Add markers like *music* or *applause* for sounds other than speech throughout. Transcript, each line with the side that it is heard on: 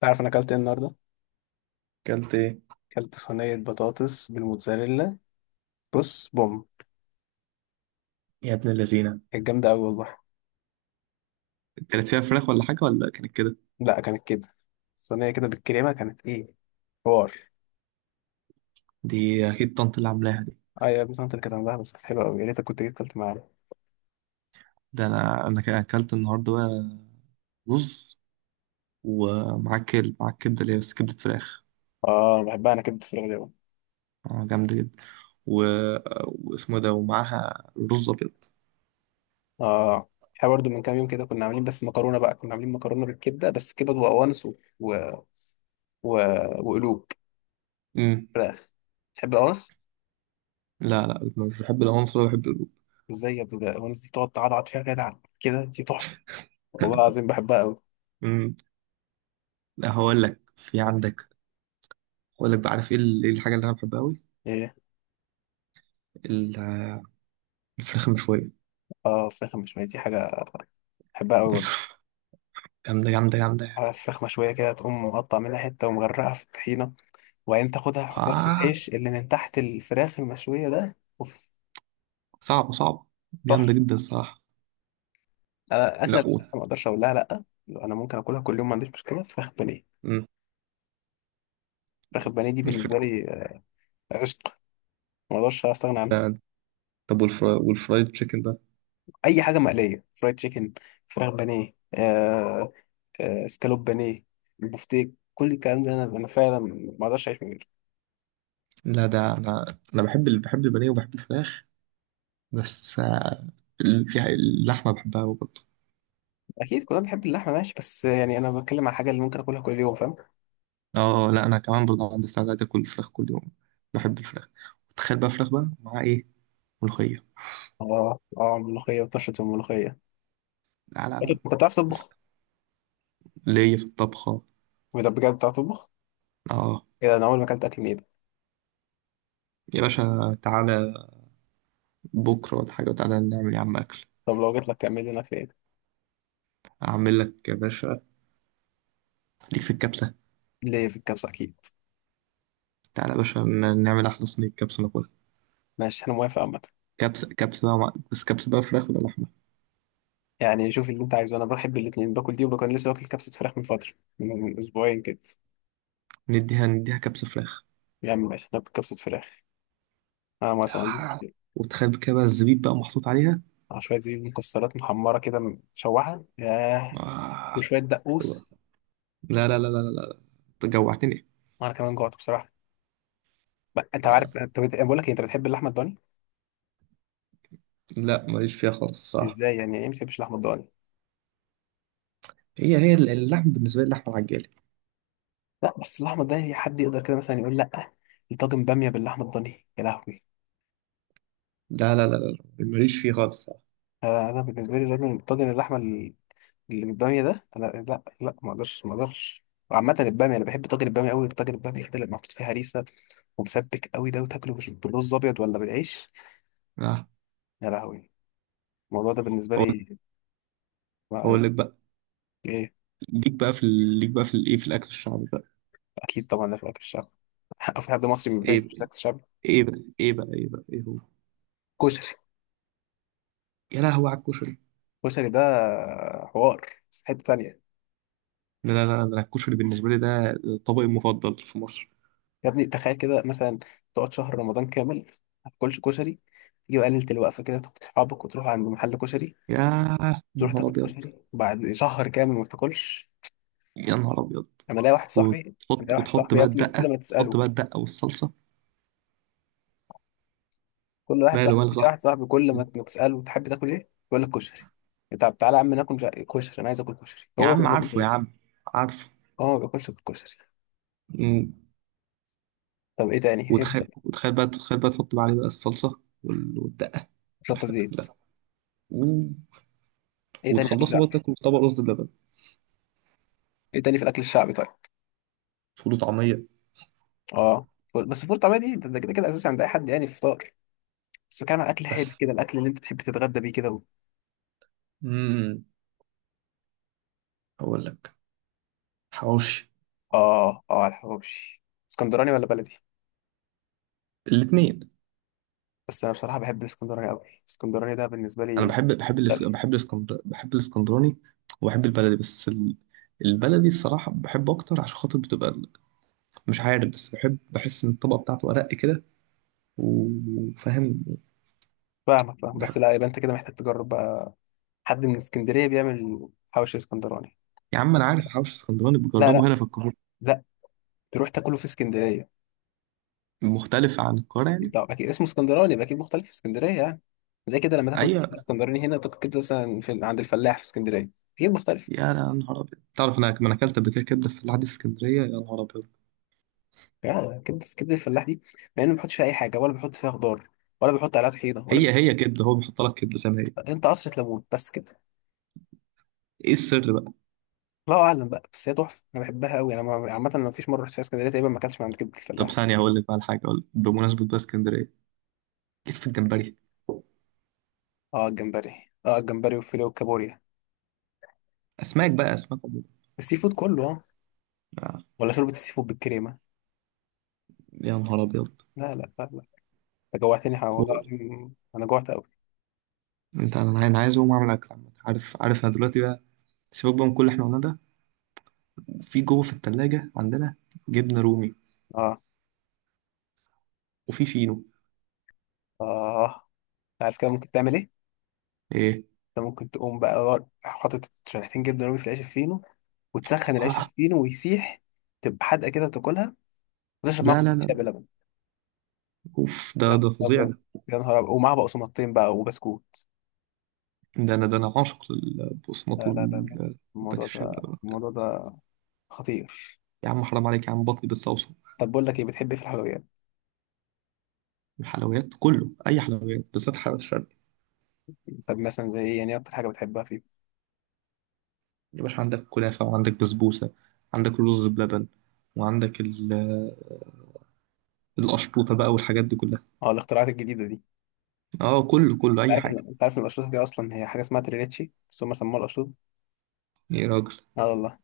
left: تعرف انا اكلت ايه النهارده؟
right: اكلت ايه
left: اكلت صينيه بطاطس بالموتزاريلا. بص بوم.
right: يا ابن اللذينة؟
left: كانت جامده قوي والله.
right: كانت فيها فراخ ولا حاجة ولا كانت كده؟
left: لا، كانت كده. الصينيه كده بالكريمه كانت ايه حوار.
right: دي أكيد طنط اللي عاملاها دي.
left: اه يا ابني، انت اللي كانت عندها، بس كانت حلوه قوي. يا ريتك كنت جيت اكلت معانا.
right: ده أكلت النهاردة بقى رز، ومعاه معاه كبدة، اللي هي بس كبدة فراخ.
left: اه، بحبها انا كبده الفراخ دي أوي.
right: جامدة جدا. و... واسمه ده، ومعاها رز أبيض.
left: اه، احنا برضو من كام يوم كده كنا عاملين بس مكرونه بقى، كنا عاملين مكرونه بالكبده، بس كبد وقوانص و... و... وقلوب
right: أمم.
left: فراخ. تحب القوانص؟
right: لا لا، مش بحب العنصر ولا بحب الرز.
left: ازاي يا ابني، ده القوانص دي تقعد تعضعض فيها كده كده، دي تحفه. والله العظيم بحبها.
right: أمم. لا، هقول لك في عندك، هقول لك بقى. عارف إيه إيه الحاجة اللي أنا بحبها أوي؟
left: قوي.
right: ال- الفراخ المشوية.
left: اه، فراخ مشوية دي حاجة بحبها أوي برضه.
right: *laughs* جامدة جامدة جامدة يعني.
left: عارف، فراخ مشوية كده تقوم مقطع منها حتة ومغرقها في الطحينة، وبعدين تاخدها تحطها في
right: آه،
left: العيش اللي من تحت الفراخ المشوية، ده اوف.
right: صعبة صعبة، جامدة
left: تحفة.
right: جدا الصراحة.
left: أنا أكلة
right: لا.
left: اللي بصراحة ما أقدرش أقول لها لأ. أنا ممكن أكلها كل يوم ما عنديش مشكلة، فراخ بانيه.
right: مم.
left: فراخ البانيه دي بالنسبة
right: الفر...
left: لي آه، عشق. ما أقدرش أستغنى عنها.
right: ده- طب والفرايد تشيكن ده؟
left: أي حاجة مقلية، فرايد تشيكن، فراخ بانيه آه، آه سكالوب بانيه، البفتيك، كل الكلام ده أنا فعلا ما أقدرش أعيش من غيره.
right: لا، ده انا بحب بحب البانيه وبحب الفراخ. بس آه، في اللحمه بحبها أوي برضه.
left: اكيد كلنا بنحب اللحمه ماشي، بس يعني انا بتكلم على الحاجه اللي ممكن اكلها كل يوم، فاهم.
right: اه لا، انا كمان برضه عندي استعداد اكل الفراخ كل يوم. بحب الفراخ. تخيل بقى فراخ بقى مع ايه؟ ملوخيه.
left: اه اه، ملوخيه وطشه الملوخيه.
right: لا لا لا،
left: أكيد. انت بتعرف
right: بس
left: تطبخ؟
right: ليا في الطبخه.
left: بجد بجد، بتعرف تطبخ؟
right: اه
left: ايه ده، انا اول ما اكلت اكل من ايدك.
right: يا باشا، تعالى بكره ولا حاجه، تعالى نعمل يا عم اكل.
left: طب لو جيت لك تعمل لنا اكل ايه؟
right: اعمل لك يا باشا، ليك في الكبسه.
left: ليه في الكبسه اكيد.
right: تعالى يا باشا، نعمل احلى صينيه كبسه ناكلها.
left: ماشي انا موافق عامه.
right: كبسه بقى بس كبسه بقى فراخ ولا لحمه؟
left: يعني شوف اللي انت عايزه، انا بحب الاثنين، باكل دي وبكون لسه واكل كبسه فراخ من فتره، من اسبوعين كده.
right: نديها نديها كبسة فراخ.
left: يعني ماشي ناكل كبسه فراخ، انا موافق ما عنديش مشكله.
right: وتخيل كده بقى الزبيب بقى محطوط عليها.
left: مع شويه زبيب مكسرات محمره كده، مشوحه، ياه.
right: آه.
left: وشويه
right: لا
left: دقوس.
right: لا لا لا لا لا أنت جوعتني.
left: وانا كمان جوعت بصراحه. بقى انت عارف، بقول لك إيه، انت بتحب اللحمه الضاني؟
right: لا، ماليش فيها خالص صح.
left: ازاي يعني، ايه ما بتحبش اللحمه الضاني؟
right: هي اللحم بالنسبة لي اللحمة العجالة.
left: لا، بس اللحمه الضاني حد يقدر كده مثلا يقول لا؟ الطاجن باميه باللحمه الضاني، يا لهوي.
right: لا لا لا لا لا، ماليش فيه خالص صح.
left: آه، انا بالنسبه لي الراجل، طاجن اللحمه اللي بالباميه ده، انا لا لا، ما اقدرش ما اقدرش. وعامة البامية أنا بحب طاجن البامية أوي، الطاجن البامية كده اللي محطوط فيه هريسة ومسبك أوي ده، وتاكله بالرز أبيض ولا بالعيش،
right: آه.
left: يا لهوي. الموضوع ده بالنسبة
right: هقول،
left: لي ما-
right: هقول لك بقى،
left: إيه.
right: ليك بقى في ليك بقى في الايه، في الاكل الشعبي بقى.
left: أكيد طبعا، لا في أكل الشعب. *laughs* في حد مصري ما
right: ايه،
left: بيحبش أكل الشعب؟
right: ايه بقى ايه بقى ايه بقى ايه هو؟
left: كشري.
right: يا لهوي على الكشري.
left: كشري ده حوار في حتة تانية.
right: لا لا لا لا، الكشري بالنسبة لي ده طبقي المفضل في مصر.
left: يا ابني تخيل كده مثلا، تقعد شهر رمضان كامل ما تاكلش كشري، تيجي بقى ليله الوقفه كده، تاخد صحابك وتروح عند محل كشري،
right: يا، يا
left: تروح
right: نهار
left: تاكل
right: ابيض،
left: كشري بعد شهر كامل ما بتاكلش.
right: يا نهار ابيض.
left: انا لاقي واحد صاحبي، انا لاقي
right: وتحط،
left: واحد
right: وتحط
left: صاحبي يا
right: بقى
left: ابني، كل
right: الدقه،
left: ما
right: تحط
left: تساله،
right: بقى الدقه والصلصه.
left: كل واحد
right: ماله
left: صاحبي
right: ماله
left: لاقي
right: صح.
left: واحد صاحبي، كل ما تساله تحب تاكل ايه يقول لك كشري. طب تعالى يا عم ناكل كشري، انا عايز اكل كشري،
right: يا
left: هو ما
right: عم عارفه يا
left: بياكلش.
right: عم، عارفه.
left: هو ما بياكلش غير كشري.
right: مم.
left: طب ايه تاني،
right: وتخيل،
left: ايه؟
right: وتخيل بقى، تخيل بقى تحط بقى عليه بقى الصلصه والدقه
left: شطه
right: والحاجات دي
left: زيت.
right: كلها. مم.
left: ايه تاني اكل
right: وتخلصوا
left: شعبي؟
right: بقى تاكلوا طبق رز بلبن.
left: ايه تاني في الاكل الشعبي طيب؟
right: فول وطعميه.
left: اه، بس الفول الطعميه دي ده كده كده اساسي عند اي حد، يعني فطار. بس بتكلم عن اكل حادق
right: بس،
left: كده، الاكل اللي انت تحب تتغدى بيه كده
right: امم، اقول لك، حواوشي.
left: اه اه، على الحواوشي. اسكندراني ولا بلدي؟
right: الاثنين.
left: بس انا بصراحه بحب الاسكندراني قوي، الاسكندراني ده بالنسبه
right: انا
left: لي.
right: بحب،
left: لا،
right: بحب الاسكندر بحب الاسكندراني وبحب البلدي. بس البلدي الصراحه بحبه اكتر، عشان خاطر بتبقى، مش عارف، بس بحب، بحس ان الطبقه بتاعته ارق كده. وفاهم.
left: فاهمك فاهم، بس
right: بحب.
left: لا، يبقى انت كده محتاج تجرب بقى. حد من اسكندريه بيعمل حواوشي اسكندراني؟
right: يا عم، انا عارف الحوش الاسكندراني
left: لا
right: بجربه
left: لا،
right: هنا في القاهره.
left: لا، تروح تاكله في اسكندريه.
right: مختلف عن القاهره
left: اكيد
right: يعني؟
left: طبعا، اكيد اسمه اسكندراني، يبقى اكيد مختلف في اسكندريه يعني. زي كده لما تاكل
right: ايوه.
left: اسكندراني هنا، تاكل كبده مثلا عند الفلاح في اسكندريه، اكيد مختلف.
right: يا نهار ابيض، تعرف انا، ما انا اكلت قبل كده كبده في العادي في اسكندريه، يا نهار ابيض.
left: يعني كبده، كبده الفلاح دي، مع انه ما بيحطش فيها اي حاجه، ولا بيحط فيها خضار، ولا بيحط عليها طحينه، ولا
right: هي كبده، هو بيحط لك كبده زي ما هي.
left: انت قصر ليمون، بس كده.
right: ايه السر بقى؟
left: الله اعلم بقى، بس هي تحفه، انا بحبها قوي. انا عامه ما فيش مره رحت فيها اسكندريه تقريبا ما اكلتش من عند كبده
right: طب
left: الفلاح.
right: ثانيه، هقول لك بقى الحاجه، اقول لك بمناسبه بقى اسكندريه، ليك في الجمبري.
left: اه الجمبري، اه الجمبري والفيليه والكابوريا.
right: اسماك بقى، اسماك عموما.
left: السي فود كله، اه.
right: آه،
left: ولا شوربه السي فود بالكريمه،
right: يا نهار ابيض.
left: لا لا لا لا. انت جوعتني والله
right: هو
left: العظيم انا جوعت قوي.
right: انت، انا عايز، أنا عايز اقوم اعمل اكل عامة. عارف، عارف انا دلوقتي بقى، سيبك بقى من كل اللي احنا قلناه ده، في جوه في التلاجة عندنا جبنة رومي،
left: اه.
right: وفي فينو.
left: اه، انت عارف كده ممكن تعمل ايه؟
right: ايه؟
left: انت ممكن تقوم بقى حاطط شريحتين جبنه رومي في العيش الفينو، وتسخن العيش
right: آه.
left: الفينو ويسيح، تبقى حادقه كده تاكلها، وتشرب معاك
right: لا لا
left: كوبايه شاي
right: لا،
left: بلبن.
right: اوف،
left: يا
right: ده
left: نهار
right: ده فظيع
left: ابيض.
right: ده.
left: يا نهار ابيض، ومعاها بقسماطتين بقى وبسكوت.
right: ده انا، ده انا عاشق للبقسماط
left: لا لا لا لا.
right: وبات
left: الموضوع
right: الشام
left: ده،
right: ده.
left: الموضوع
right: ده-
left: ده خطير.
right: يا عم حرام عليك يا عم، بطني بتصوصو.
left: طب بقول لك ايه، بتحب إيه في الحلويات؟
right: الحلويات كله، اي حلويات، بالذات حلويات الشرق.
left: طب مثلا زي ايه يعني، إيه اكتر حاجه بتحبها فيه؟
right: يا باشا، عندك كنافة، وعندك بسبوسة، عندك رز بلبن، وعندك القشطوطة بقى والحاجات دي كلها.
left: اه الاختراعات الجديده دي، انت
right: اه، كله كله اي
left: عارف ان
right: حاجة.
left: انت عارف ان الاشطوطه دي اصلا هي حاجه اسمها تريليتشي، بس هم سموها الاشطوطه.
right: ايه يا راجل؟
left: اه والله.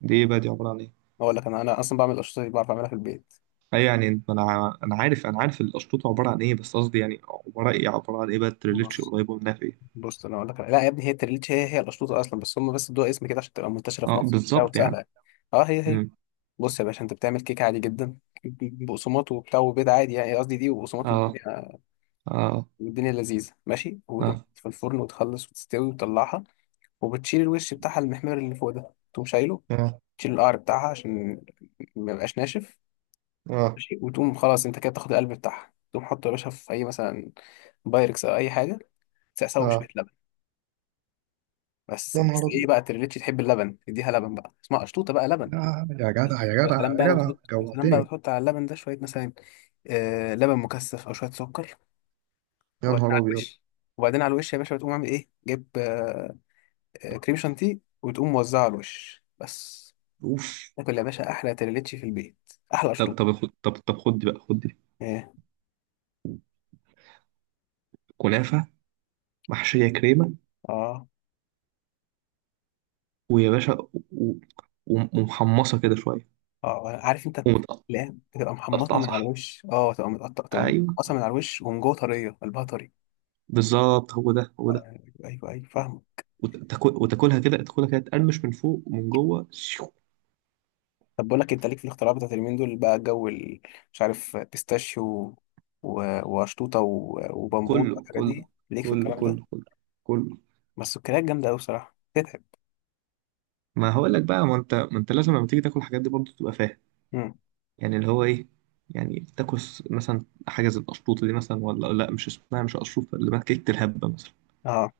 right: دي إيه بقى؟ دي عبارة عن إيه؟
left: اقول لك، انا اصلا بعمل الاشطوطه دي، بعرف اعملها في البيت.
right: اي يعني انت، انا عارف، انا عارف الاشرطه عباره عن ايه، بس قصدي يعني عباره ايه، عباره عن ايه بقى التريليتش
left: بص
right: قريبه منها في ايه؟
left: بص، انا اقول لك، لا يا ابني، هي التريليتشي هي هي الاشطوطه اصلا، بس هم ادوها اسم كده عشان تبقى منتشره في
right: اه
left: مصر وبتاع،
right: بالظبط
left: وسهله
right: يعني.
left: يعني. اه هي هي.
right: مم.
left: بص يا باشا، انت بتعمل كيكه عادي جدا، بقسماط وبتاع وبيض عادي، يعني قصدي دي، وبقسماط
right: اه
left: والدنيا،
right: اه
left: والدنيا لذيذة ماشي. وتروح
right: اه
left: في الفرن، وتخلص وتستوي وتطلعها. وبتشيل الوش بتاعها المحمر اللي فوق ده، تقوم شايله.
right: اه
left: تشيل القعر بتاعها عشان ما يبقاش ناشف.
right: اه
left: ماشي، وتقوم خلاص انت كده تاخد القلب بتاعها، تقوم حطه يا باشا في اي، مثلا بايركس او اي حاجة. تسقسه بشوية
right: اه.
left: لبن. بس
right: يا
left: بس
right: نهار
left: ايه
right: ابيض،
left: بقى، تريليتش تحب اللبن تديها لبن، بقى اسمها قشطوطة بقى، لبن.
right: لا يا جدع يا
left: يا
right: جدع
left: سلام
right: يا
left: بقى لو
right: جدع،
left: تحط، يا سلام بقى لو
right: جوعتني.
left: تحط على اللبن ده شوية مثلا، آه لبن مكثف او شوية سكر.
right: يا
left: وبعدين
right: نهار
left: على
right: ابيض،
left: الوش، وبعدين على الوش يا باشا، بتقوم عامل ايه، جيب آه، كريم شانتيه، وتقوم موزعه على الوش بس.
right: اوف.
left: تاكل يا باشا احلى تريليتشي في البيت، احلى
right: طب
left: شطوط.
right: طب خد، طب طب خد دي بقى، خد دي
left: ايه.
right: كنافه محشيه كريمه،
left: اه
right: ويا باشا، و- ومحمصه كده شويه،
left: اه، عارف انت. لا، بتبقى محمصه
right: ومتقطعه
left: من على
right: صح.
left: الوش، اه تبقى متقطعه، تبقى
right: ايوه،
left: متقطعه من على الوش، ومن جوه طريه، قلبها طري.
right: بالظبط، هو ده هو
left: آه،
right: ده.
left: ايوه ايوه فاهمه.
right: وتاكل، وتاكلها كده، تاكلها كده، تقرمش من فوق ومن جوه
left: طب بقول لك إيه، انت ليك في الاختراعات بتاعت اليومين دول بقى، جو مش عارف، بيستاشيو وشطوطه وبمبوط
right: كله
left: والحاجات
right: كله
left: دي، ليك في
right: كله
left: الكلام ده؟
right: كله كله كله.
left: بس السكريات جامده قوي بصراحه، تتعب.
right: ما هقول لك بقى، ما انت ما انت لازم لما تيجي تاكل الحاجات دي برضه تبقى فاهم.
left: مم.
right: يعني اللي هو ايه، يعني تاكل مثلا حاجه زي القشطوطه دي مثلا، ولا لا مش اسمها، مش قشطوطه، اللي بقى كيكه الهبه مثلا.
left: اه،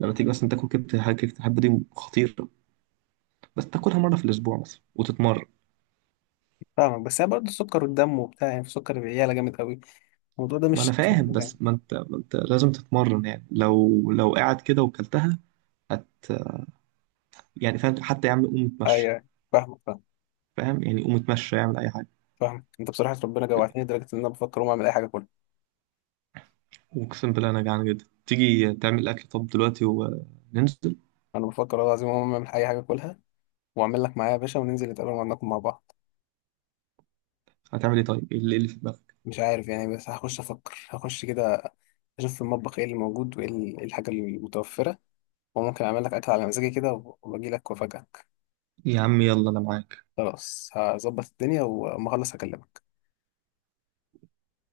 right: لما تيجي مثلا تاكل كيكه الهبه، كيكه الهبه دي خطيره. بس تاكلها مره في الاسبوع مثلا وتتمرن.
left: فاهمك، بس هي برضه السكر والدم وبتاع يعني، في سكر العيالة جامد قوي، الموضوع ده
right: ما انا
left: مش أحسن
right: فاهم،
left: حاجة يعني.
right: بس ما انت ما انت لازم تتمرن، يعني لو، لو قاعد كده وكلتها، هت، يعني فاهم، حتى يا عم قوم
left: أيوه
right: اتمشى.
left: أيوه. فاهمك، فاهمك
right: فاهم؟ يعني قوم اتمشى، اعمل اي حاجه.
left: فاهمك. أنت بصراحة ربنا جوعتني لدرجة إن أنا بفكر أقوم أعمل أي حاجة كلها.
right: واقسم بالله انا جعان جدا، تيجي تعمل اكل طب دلوقتي وننزل؟
left: أنا بفكر والله العظيم أقوم أعمل أي حاجة كلها، وأعمل لك معايا يا باشا، وننزل نتقابل وناكل مع بعض.
right: هتعمل ايه طيب؟ ايه اللي، إيه اللي في دماغك؟
left: مش عارف يعني، بس هخش أفكر، هخش كده أشوف في المطبخ إيه اللي موجود، وإيه إيه الحاجة المتوفرة، وممكن أعمل لك أكل على مزاجي كده، وأجي لك وأفاجئك.
right: يا عم يلا، انا معاك.
left: خلاص، هظبط الدنيا وأما أخلص هكلمك.